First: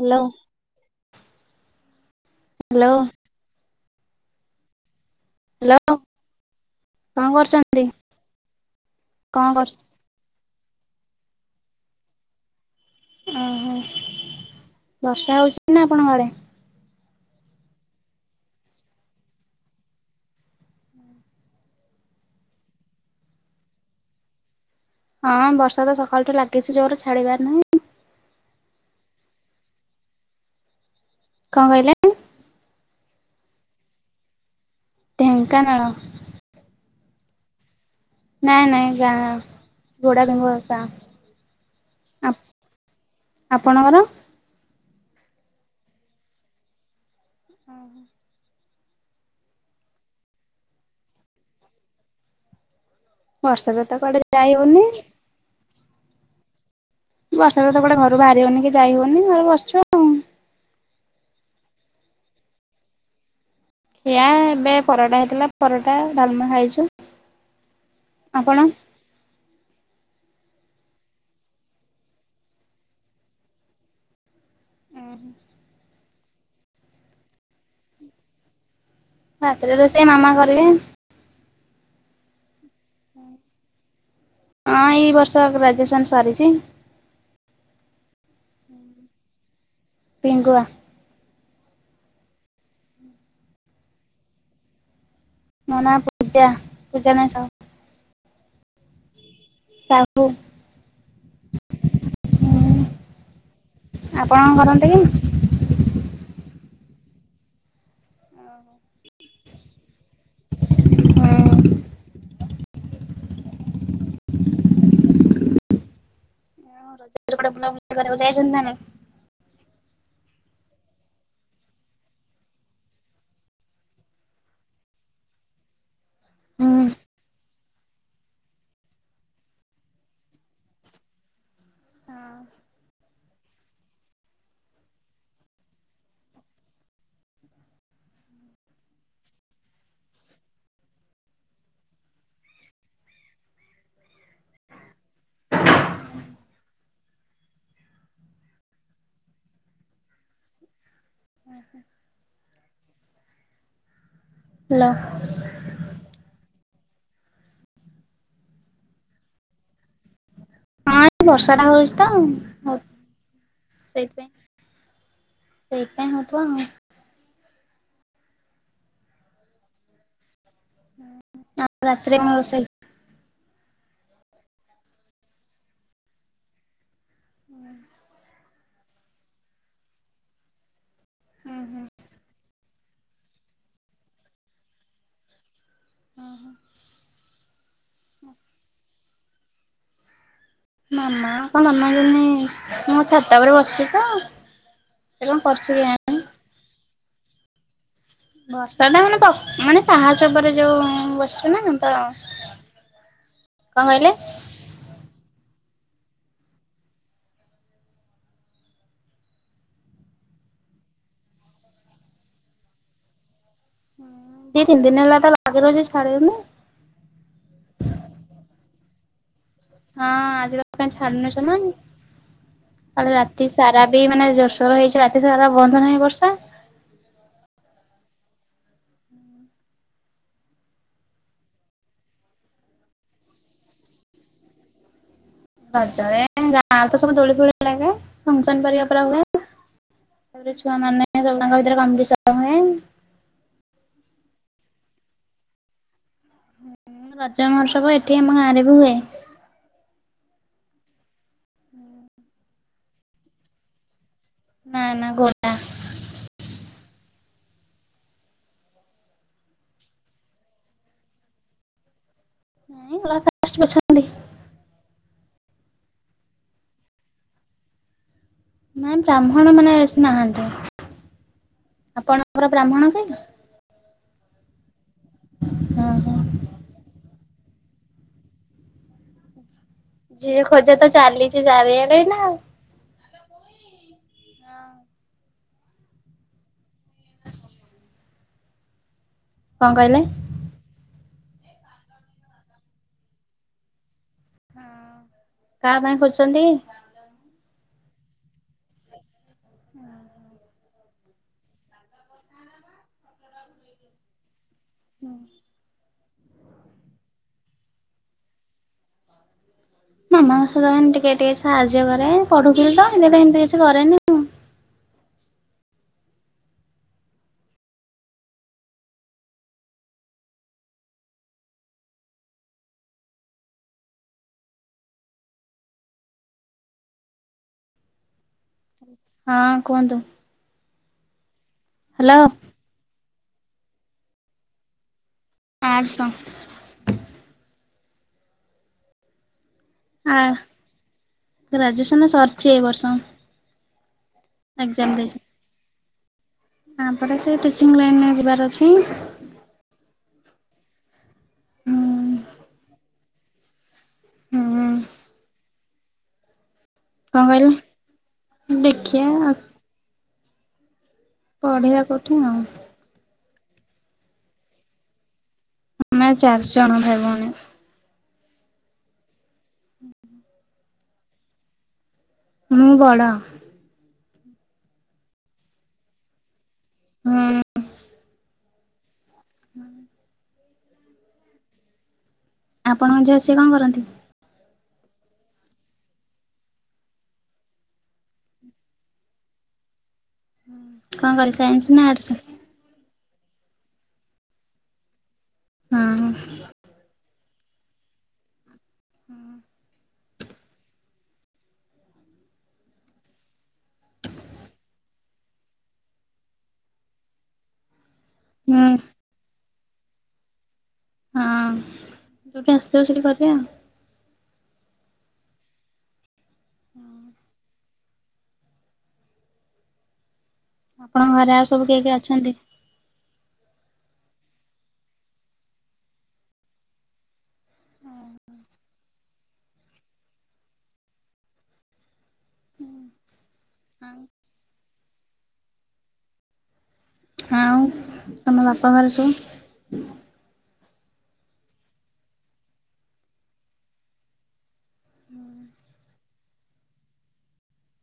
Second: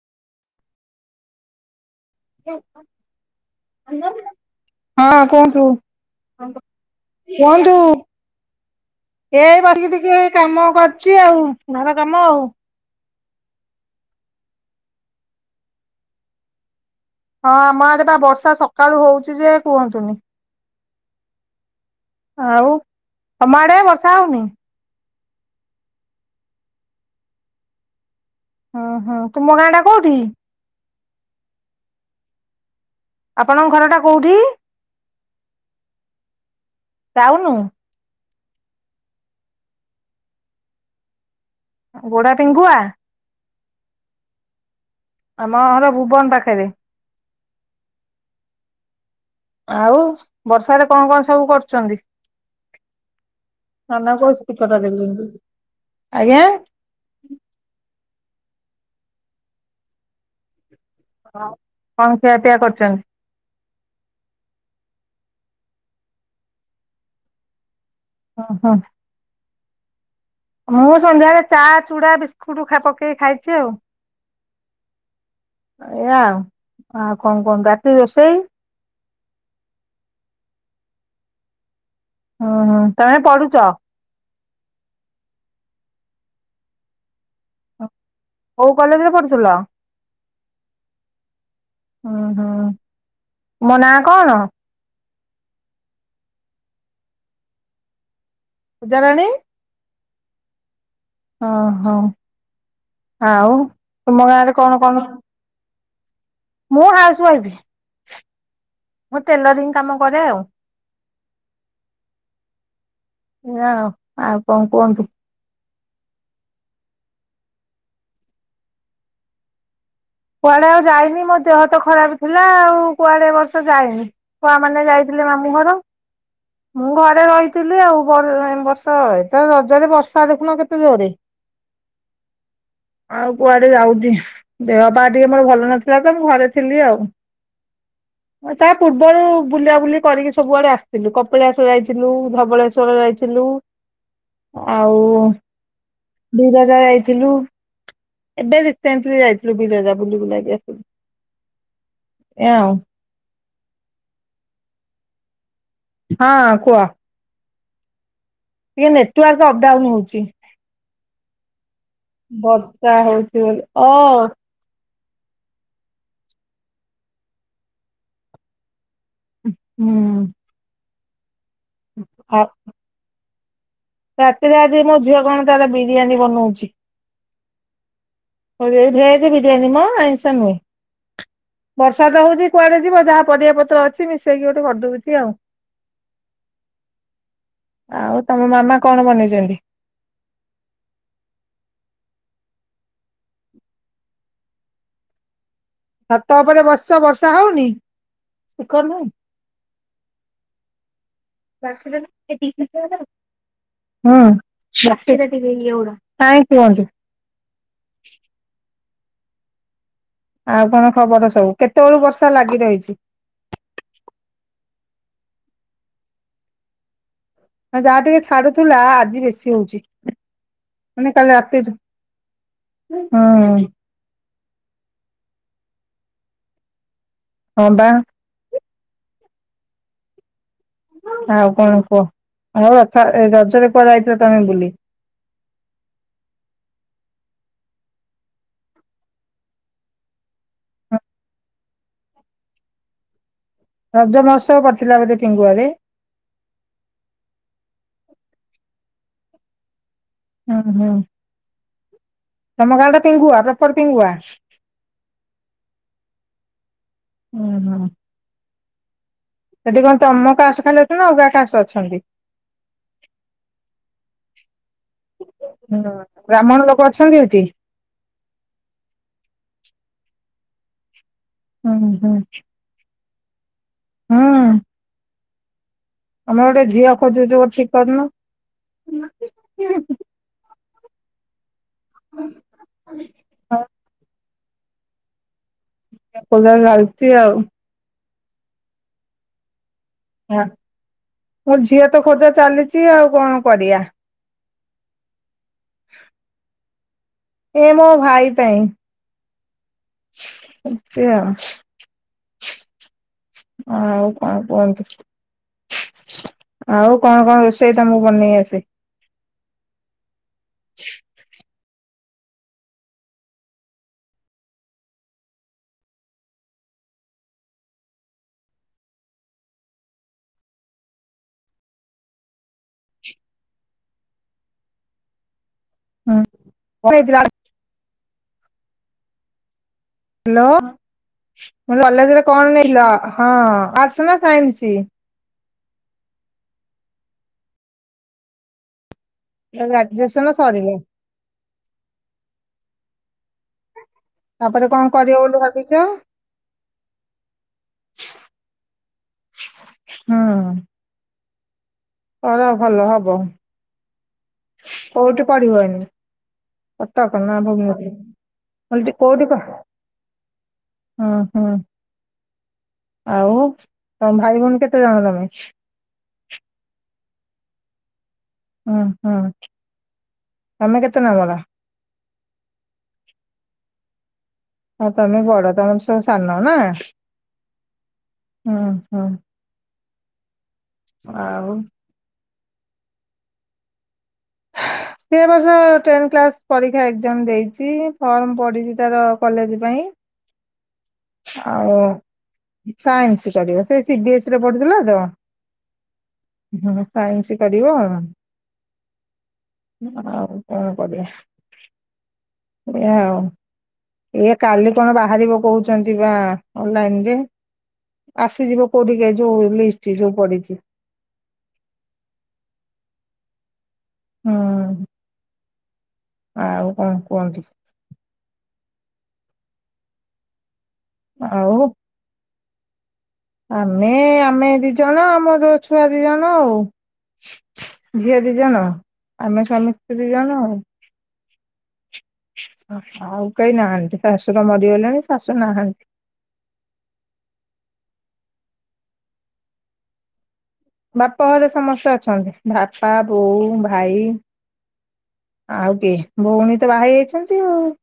Hello. Hello. ହଁ କୁହନ୍ତୁ। Hello ନ୍ତୁ କଣ କୁହନ୍ତୁ କରୁଛନ୍ତି କଣ ଏ କରୁ ବସିକି ଟିକେ। କାମ କରୁଛି ଆଉ ଘର କାମ ଆଉ। ଓହୋ ବର୍ଷା ହଉଛି ନା ଆପଣଙ୍କ ଆଡେ? ହଁ ଆମ ଆଡେ ବା ବର୍ଷା ସକାଳୁ ହଉଛି ଯେ କୁହନ୍ତୁନି। ଆଉ ତମ ଆଡ଼େ ବର୍ଷା ହଉନି? ହଁ ବର୍ଷା ତ ସକାଳୁଠୁ ଲାଗିଚି ଜୋରେ ଛାଡିବାର ନାହିଁ। ଓହୋ ତୁମ ଗାଁ ଟା କୋଉଠି? କଣ କହିଲେ? ଆପଣଙ୍କ ଘରଟା କୋଉଠି? ଢେଙ୍କାନାଳ। ଟାଉନୁ? ନାଇଁ ନାଇଁ ଗାଁ। ଗୋଡ଼ା ପେଙ୍ଗୁଆ ଗାଁ। ଗୋଡା ପିଙ୍ଗୁଆ? ଆପଣଙ୍କର? ଆମ ଘର ଭୁବନ ପାଖେରେ। ଓହୋ। ଆଉ ବର୍ଷାରେ କଣ କଣ ସବୁ କରୁଛନ୍ତି? ବର୍ଷାରେ ତ କୁଆଡେ ଯାଇ ହଉନି ଆଜ୍ଞା। ବର୍ଷାରେ ତ କୁଆଡେ ଘରୁ ବାହାରି ହଉନି କି ଯାଇ ହଉନି ଘରେ ବସଛୁ। ହଁ, କଣ ଖିଆ ପିଆ କରିଛନ୍ତି? ଖିଆ ଏବେ ପରଟା ହେଇଥିଲା ପରଟା ଡାଲମା ଖାଇଛୁ। ଆପଣ? ଅଁ ହଁ। ମୁଁ ସନ୍ଧ୍ୟାବେଳେ ଚା, ଚୁଡା, ବିସ୍କୁଟ ଖା ପକେଇ ଖାଇଛି ଆଉ। ଉଁ ହୁଁ। ଏଇଆ ଆଉ ଆଉ କଣ କୁହନ୍ତୁ? ରାତିକି ରୋଷେଇ? ରାତିରେ ରୋଷେଇ ମାମା କରିବେ। ଉଁହୁଁ, ତମେ ପଢୁଛ? ହଁ, ଏଇ ବର୍ଷ ଗ୍ରାଜୁଏସନ୍ ସାରିଛି। କୋଉ କଲେଜରେ ପଢୁଥିଲ? ପିଙ୍ଗୁଆ। ଉଁ, ହୁଁ ତୁମ ନାଁ କଣ? ମୁଁ ନାଁ ପୂଜା। ପୂଜାରାଣୀ ସାହୁ। ପୂଜାରାଣୀ ସାହୁ। ଅଁ ହଁ, ଆଉ ତୁମ ଆପଣ ଗାଁରେ କଣ କରନ୍ତି କି? କଣ ମୁଁ ହାଉସୱାଇଫ୍, ମୁଁ ଟେଲରିଂ କାମ କରେ ଆଉ, ଏଇଆ ଆଉ। ଆଉ କଣ କୁହନ୍ତୁ? ହଁ ରଜରେ କୁଆଡେ ବୁଲାବୁଲି କରିବାକୁ ଯାଇଛନ୍ତି ନା ନାଇଁ? କୁଆଡେ ଆଉ ଯାଇନି। ମୋ ଦେହ ତ ଖରାପ ଥିଲା ଆଉ କୁଆଡେ ଏ ବର୍ଷ ଯାଇନି। ଛୁଆମାନେ ଯାଇଥିଲେ ମାମୁଁ ଘର। ହୁଁ। ମୁଁ ଘରେ ରହିି ଥିଲି ଆଉ ବର୍ ଏ ବର୍ଷ। ଏଇତ ରଜରେ ବର୍ଷା ଦେଖୁନ କେତେ ଜୋରରେ। ହଁ। ଆଉ କୁଆଡେ ଯାଉଛି। ଦେହ ପାହ ଟିକେ ମୋର ଭଲ ନଥିଲା ତ ମୁଁ ଘରେ ଥିଲି ଆଉ। ତା ପୂର୍ବରୁ ବୁଲାବୁଲି କରିକି ସବୁଆଡେ ଆସିଥିଲୁ। କପିଳାଶ ଯାଇଥିଲୁ, ଧବଳେଶ୍ୱର ଯାଇଥିଲୁ। ଆଉ ବିରଜା ଯାଇଥିଲୁ। ଏବେ ରିସେଣ୍ଟଲି ଯାଇଥିଲୁ ବିରଜା ବୁଲି ବୁଲା କି ଆସିଥିଲୁ। ଏଇଆ ଆଉ। ହେଲୋ। ହଁ କୁହ। ଟିକେ ନେଟୱାର୍କ ଅପଡାଉନ ହଉଛି। ହଁ ବର୍ଷା ଟା ହଉଛି ତ ହ ବର୍ଷା ହଉଛି ବୋଲି ଓ ସେଇଥିପାଇଁ। ସେଇପାଇଁ ହବ ଆଉ। ହୁଁ ହୁଁ। [unintelligible] ଆଉ ରାତିରେ କଣ ଆଉ ରୋଷେଇ? ରାତିରେ ଆଜି ମୋ ଝିଅ କଣ ତାର ବିରିୟାନୀ ବନଉଚି। ହୁଁ। କରିବା ଭେଜ୍ ବିରିୟାନୀ ମ ଆଇଁଷ ନୁହେଁ ବର୍ଷା ତ ହୋଉଚି କୁଆଡେ ଯିବ ଯାହା ପରିବାପତ୍ର ଅଛି ମିଶେଇକି ଗୋଟେ କରିଦଉଚି ଆଉ। ଓଁ ହୋ। ଆଉ ତମ ମାମା କଣ ବନେଇଚନ୍ତି? ମାମା କଣ ମାମା ଜନି ମୁଁ ଛାତ ଉପରେ ବସିଚି ତ। [unintelligible] ଛାତ ଉପରେ ବସିଚ ବର୍ଷା ହଉନି? କାଇଁ ବର୍ଷା ଟା ମାନେ ମାନେ ପାହାଚ ଉପରେ ଯୋଉ ବର୍ଷା [unintelligible] କଣ କହିଲେ ହୁଁ। [unintelligible] ଆଉ କଣ ଖବର ସବୁ କେତେବେଳୁ ବର୍ଷା ଲାଗି ରହିଛି? ଦିିି ତିନି ଦିନ ହେଲା ତ ଲାଗିରହିଛି ଛାଡୁନି। ଯାହା ଟିକେ ଛାଡୁଥିଲା ଆଜି ବେଶୀ ହଉଛି। ହଁ ଆଜି ତା [unintelligible] ମାନେ ଛାଡୁନି କାଲି ରାତିରୁ [unintelligible] ରାତି ହୁଁ ସାରା ଏ ମାନେ ଜୋସୋର ହେଇଛି ରାତି ସାରା ବନ୍ଦ ନାହିଁ ବର୍ଷା। ହଁ ବା। ଆଉ କଣ କୁହ ଆଉ ରଥ ରଜରେ କୁଆଡେ ଯାଇଥିଲା ତମେ ବୁଲି? ରଜରେ ଗାଁ ତ ସବୁ ଦୋଳି ଫୋଳି ଲାଗେ ଫସନ ପରିକା ପୁରା ହୁଏ। ତାପରେ ଛୁଆ ମାନେ ସବୁ ତାଙ୍କ ଭିତରେ କମ୍ପୀଡିସନ୍ ହୁଏ। ରଜ ମହଉତ୍ସବ ପଡିଥିଲା ବୋଧେ ପିଙ୍ଗୁଆରେ? ରଜ ମହୋତ୍ସବ ଏଠି ଆମ ଗାଁରେ ବି ହୁଏ। ହୁଁ ହୁଁ। ତମଗାଁ ଟା ପିଙ୍ଗୁଆ ପ୍ରପର ପିଙ୍ଗୁଆ? ନା ନା ଘ ହୁଁ ହଁ। ସେଠି କଣ ତମ କାଷ୍ଟ ଖାଲି ଅଛି ନା ଅଲଗା କାଷ୍ଟ ଅଛନ୍ତି। [unintelligible] ହୁଁ ବ୍ରାହ୍ମଣ ଲୋକ ଅଛନ୍ତି ହେଠି? ନାଇଁ ବ୍ରାହ୍ମଣ ମାନେ ବେଶୀ ନାହାନ୍ତି ହୁଁ ହୁଁ ଆପଣଙ୍କର ବ୍ରାହ୍ମଣ କି? ହୁଁ। ହଁ ହଁ। ଆମର ଗୋଟେ ଝିଅ ଖୋଜୁଛୁ ଠିକ୍ କରୁନ। ଝିଅ ଖୋଜା ତ ଚାଲିଚି ଚାରିଆଡେ ନା। ହୋଉ। ହଁ ଆଉ। ସେଇ ଭଳି ଚାଲିଛି ଆଉ। କଣ କହିଲେ? ହଁ ମୋ ଝିଅ ତ ଖୋଜା ଚାଲିଚି ଆଉ କଣ କରିବା। ହଁ କାହା ପାଇଁ କରିଚନ୍ତି? ଏ ମୋ ଭାଇ ପାଇଁ। ହୁଁ। ଏମିତି ଆଉ ଆଉ କଣ କୁହନ୍ତୁ? ଆଉ କଣ କଣ ରୋଷେଇ ତମକୁ ବନେଇ ଆସେ? ମାମାଙ୍କ ସହିତ ମାନେ ଟିକେ ଟିକେ ସାହାଯ୍ୟ କରେ ପଢୁଥିଲି ତ ହେତି ପାଇଁ ଏମତି କିଛି କରେନି। ଆଉ। ହୁଁ [unintelligible] ହଁ କୁହନ୍ତୁ? ହାଲୋ କଲେଜରେ ହ୍ୟାଲୋ କଣ ନେଇଥିଲ ହଁ ଆର୍ଟସ୍ ନା ସାଇନ୍ସି? ଆର୍ଟସ ଆ ଗ୍ରାଯୁଏସନ ସରିନି। ଗ୍ରାଜୁଏସନ ସରିଛି ଏ ବର୍ଷ। ତାପରେ କଣ କରିବ ବୋଲି ଭାବିଛ? ତା ପରେ ସେ ଟିଚିଂ ଲାଇନରେ ଯିବାର ଅଛି। ହୁଁ। ପଢ ଭଲ ହବ ହୁଁ। କୋଉଠି ପଢିବ ଏଇନୁ? କଟକ କଣ ନା କହିଲେ ଭୁବନେଶ୍ୱର ଦେଖିଆ କୋଉଠି ଆଉ ହୁଁ ହୁଁ ପଢିବା କଉଠି ଆଉ। ଆଉ ତମେ ଭାଇ ଭଉଣୀ କେତେ ଜଣ ତମେ? ଆମେ ଚାରି ଜଣ ଭାଇ ଭଉଣୀ। ହୁଁ ହୁଁ ତମେ କେତେ ନମ୍ୱର? ମୁଁ ବଡ଼। ହଁ ତମେ ବଡ ତମଠୁ ସବୁ ସାନ ନା? ହୁଁ। ଓହୋ। ଆଉ? ଆପଣଙ୍କ ଝିଅ ସିଏ କଣ କରନ୍ତି? ସେ ବର୍ଷ ଟେନ କ୍ଲାସ ପରୀକ୍ଷା ଏକ୍ସଜାମ ଦେଇଛି ଫର୍ମ ପଡିଛି ତାର କଲେଜ ପାଇଁ କଣ କରେ ସାଇନ୍ସ ଆଉ ନା ଆର୍ଟସ? ସାଇନ୍ସ କରିବ ସେ ସି ବି ଏସ ପଢୁଥିଲା ତ ହଁ। ହୁ ସାଇନ୍ସ କରିବ ହୁଁ। ଆଉ କଣ କରିବା। ଏଇଆ ଆଉ କାଲି କଣ ବାହାରିବ କହୁଛି କହୁଛନ୍ତି ଵା ଅଲନାଇନ ରେ ହୁଁ ଆସିଯିବ କୋଉଠିକ ଯୋଉ ଲି ଚିରୁ ପଡିଛି। ହଁ ଯୋଉଠି ଆସୁଥିବ ସେଇଠି କରିବା ଆଉ। ହଁ। ଆଉ କଣ କୁହନ୍ତୁ? ଆପଣଙ୍କ ଘରେ ଆଉ ସବୁ କିଏ କିଏ ଅଛନ୍ତି? ଆମେ ଆମେ ଦି ଜଣ ଆମର ଛୁଆ ଦି ଜଣ ଆଉ। ଝିଅ ଦି ଜଣ ଆମେ ସ୍ୱାମୀ ସ୍ତ୍ରୀ ଦି ଜଣ ଆଉ। ଆଉ କେହି ନାହାନ୍ତି ଶଶୁର ମରିଗଲେଣି ଶାଶୁ ନାହାନ୍ତି। ଆଉ ତମ ବାପା ଘରେ ସବୁ? ବାପ ଘରେ ସମସ୍ତେ ଅଛନ୍ତି ବାପା ବୋଉ ଭାଇ ଆଉ କିଏ ଭଉଣୀ ତ ବାହା ହେଇଯାଇଛନ୍ତି ଆଉ।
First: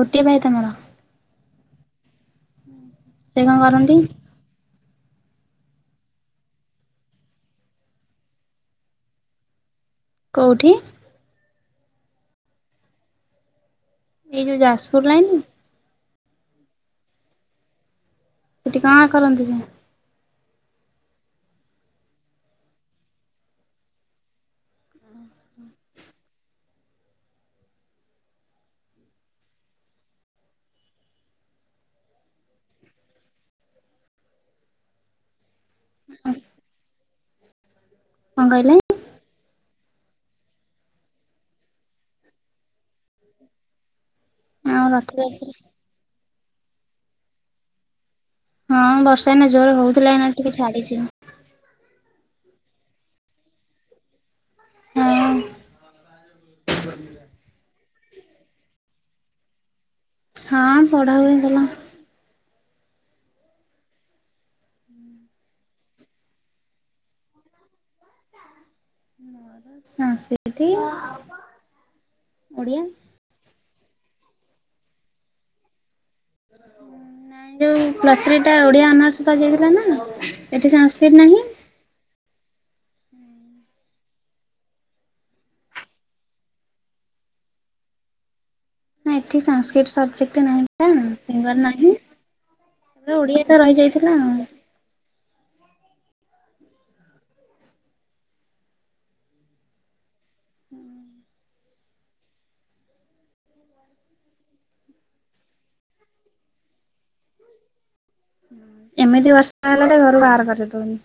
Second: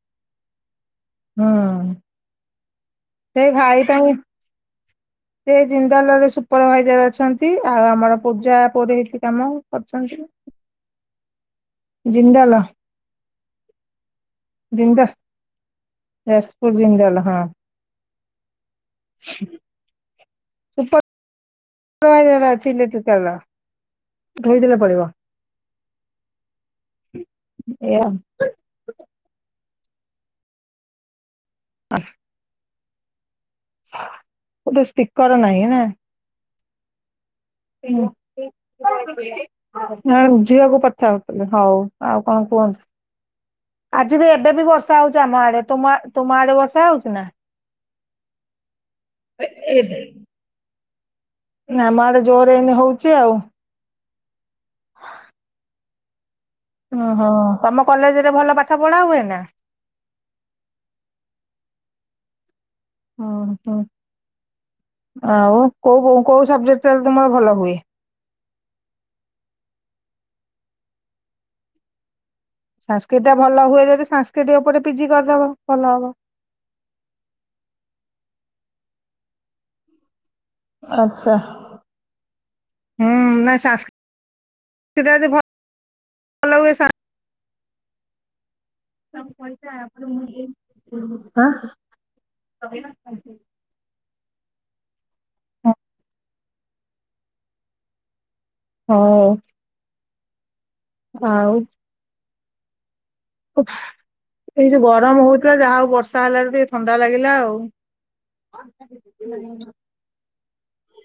ଗୋଟିଏ ଭାଇ ତମର? ହଁ ସେ ସେଇ କଣ ଭାଇ କରନ୍ତି? ପାଇଁ [unintelligible] ସେ ଜିନ୍ଦଲ ରେ ସୁପରଭାଇଜର ଅଛନ୍ତି ଆଉ ଆମର ପୂଜା ପୁରହିତ କାମ କରୁଛନ୍ତି। କୋଉଠି? ଜିନ୍ଦଲ। ଏଇ ଯୋଉ ଯାଜପୁର ଜିନ୍ଦାଲ ଲାଇନି? ଯାଜପୁର ଜିନ୍ଦଲ ହଁ। ସେଠି କଁ କରନ୍ତି [unintelligible] ସୁପ ସୁପରଭାଇଜର ଥିଲେ ତୁ ତାଲ। ଧୋଇଦଲେ ପଡିବ ଏଇଆ ଆଉ। ଆ। ଗୋଟେ ସ୍ପିକର ନାହିଁ ନା। [unintelligible] [unintelligible] କଣ କହିଲେ? ପାଇଲା। ହଁ ଯିବାକୁ କଥା ହଉଥିଲେ ହଉ ଆଉ କଣ କୁହନ୍ତୁ, ଆଜି ବି ଏବେ ବି ଆଉ ବର୍ଷା ହଉଚି ଆମ ରଥଯାତ୍ରା ଆଡେ, ତୁମା ତୁମ ଆଡେ ବର୍ଷା ହଉଚି ନା? ହଁ ବର୍ଷା ଏଇନା ଜୋର ହଉଥିଲା ଏଇନା ଟିକେ ଛାଡିଚି। ଆମ ଆଡେ ଜୋର ଏଇନେ ହଉଚି ଆଉ। ହଁ। ଓହୋ ତମ କଲେଜରେ ଭଲ ପାଠ ପଢା ହୁଏନା? ହଁ ପଢା ହୁଏ ଭଲ। ଅ ହ ଆଉ କୋଉ କୋଉ ସବଜେକ୍ଟଟରେ ତୁମର ଭଲ ହୁଏ? ମୋର ସାଂସ୍କ୍ରିଟି, ଓଡ଼ିଆ। କିଟା ଭଲ ହୁଏ ଯଦି ସାଂସ୍କ୍ରିଟି ଉପରେ ପି ଜି କରିଦବ ଭଲ ହବ। ନାଇଁ ଯୋଉ ପ୍ଲସ୍ ଥ୍ରୀ ଟା ଓଡ଼ିଆ ଅନର୍ସ ପା ଯାଇଥିଲା ନା ଏଠି ସାଂସ୍କ୍ରିଟ ଆଚ୍ଛା, ନାହିଁ। ହୁଁ ନାଇ ସାଂସ୍କ୍ରିଟ ଟା ଯଦି ଭ ଭଲ ପଇସା ନା ଏଠି ସାଂସ୍କ୍ରିଟ ସବଜେକ୍ଟ ନାହିଁ ନା, ଫିଙ୍ଗର୍ ନାହିଁ, ଓଡ଼ିଆ ଟା ରହିଯାଇଥିଲା। ହଁ। ହ। ହୁଁ। ଆଉ। ଉଃ ଏଇ ଯୋଉ ଗରମ ହଉଥିଲା ଯାହା ହଉ ବର୍ଷା ହେଲାରୁ ଟିକେ ଥଣ୍ଡା ଲାଗିଲା ଆଉ। ଏମିତି ବର୍ଷା ହେଲା ଟିକେ ଘରୁ ବାହାର କରେଇ ଦଉନି।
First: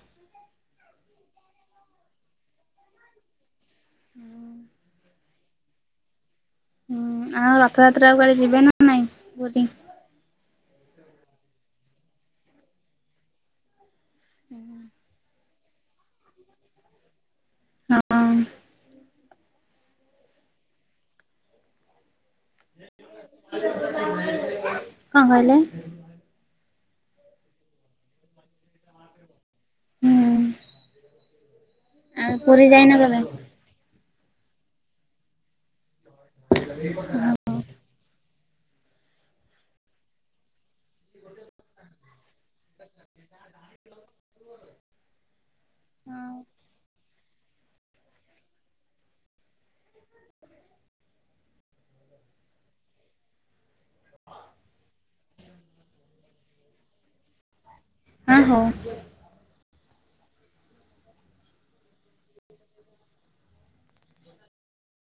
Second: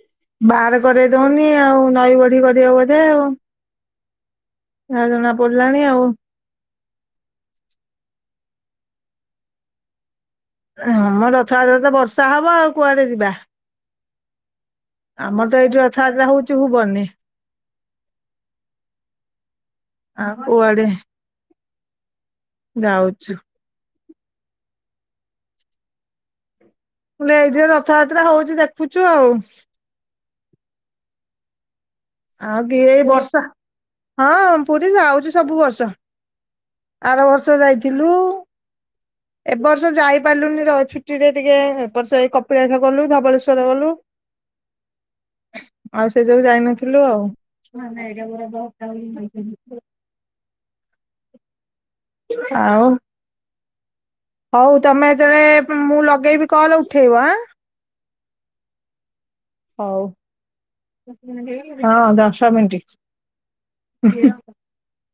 ବାହାର କରେଇ ଦଉନି ଆଉ, ନଈବଢି କରିବ ବୋଧେ ଆଉ। ଯାହା ଜଣା ପଡ଼ିଲାଣି ଆଉ। ହୁଁ ଆଉ ରଥଯାତ୍ରାକୁ କୁଆଡେ ଯିବେ ନା ନାଇଁ ପୁରୀ? ହଁ ମ ରଥଯାତ୍ରାରେ ତ ବର୍ଷା ହବ ଆଉ କୁଆଡେ ଯିବା। ହୁଁ। ଆମର ତ ଏଇଠି ରଥଯାତ୍ରା ହଉଛି ଭୁବନରେ। ହଁ। କୁଆଡେ ଯାଉଛୁ। କଁ କହିଲେ? ମୁଁ କହିଲି ଏଇଠି ଯୋଉ ରଥଯାତ୍ରା ହଉଛି ଦେଖୁଚୁ ଆଉ। ହୁଁ। ଆଉ ପୁରୀ କିଏ ଯାଇନ ଏଇ କେବେ? ବର୍ଷା ହଁ ପୁରୀ ଯାଉଚି ସବୁ ବର୍ଷ, ଆର ବ ର୍ଷ ଯାଇଥିଲୁ, ଏ ବର୍ଷ ଯାଇପାଇଲୁନି ର [unintelligible] ଛୁଟିରେ ଟିକେ ଏବର୍ଷ ଏଇ କପିଳାସ ଗଲୁ ଧବଳେଶ୍ୱର ଗଲୁ। ଆଉ ସେ ଯୋଗୁ ଯାଇନଥିଲୁ ଆଉ। ଆଉ? ହୋଉ ତମେ ଯେତେବେଳେ ମୁଁ ଲଗେଇବି କଲ ଉଠେଇବ ଆଁ। ହଁ ହୋଉ। ହୋହ ହଁ ଦଶ ମିଣ୍ଟି।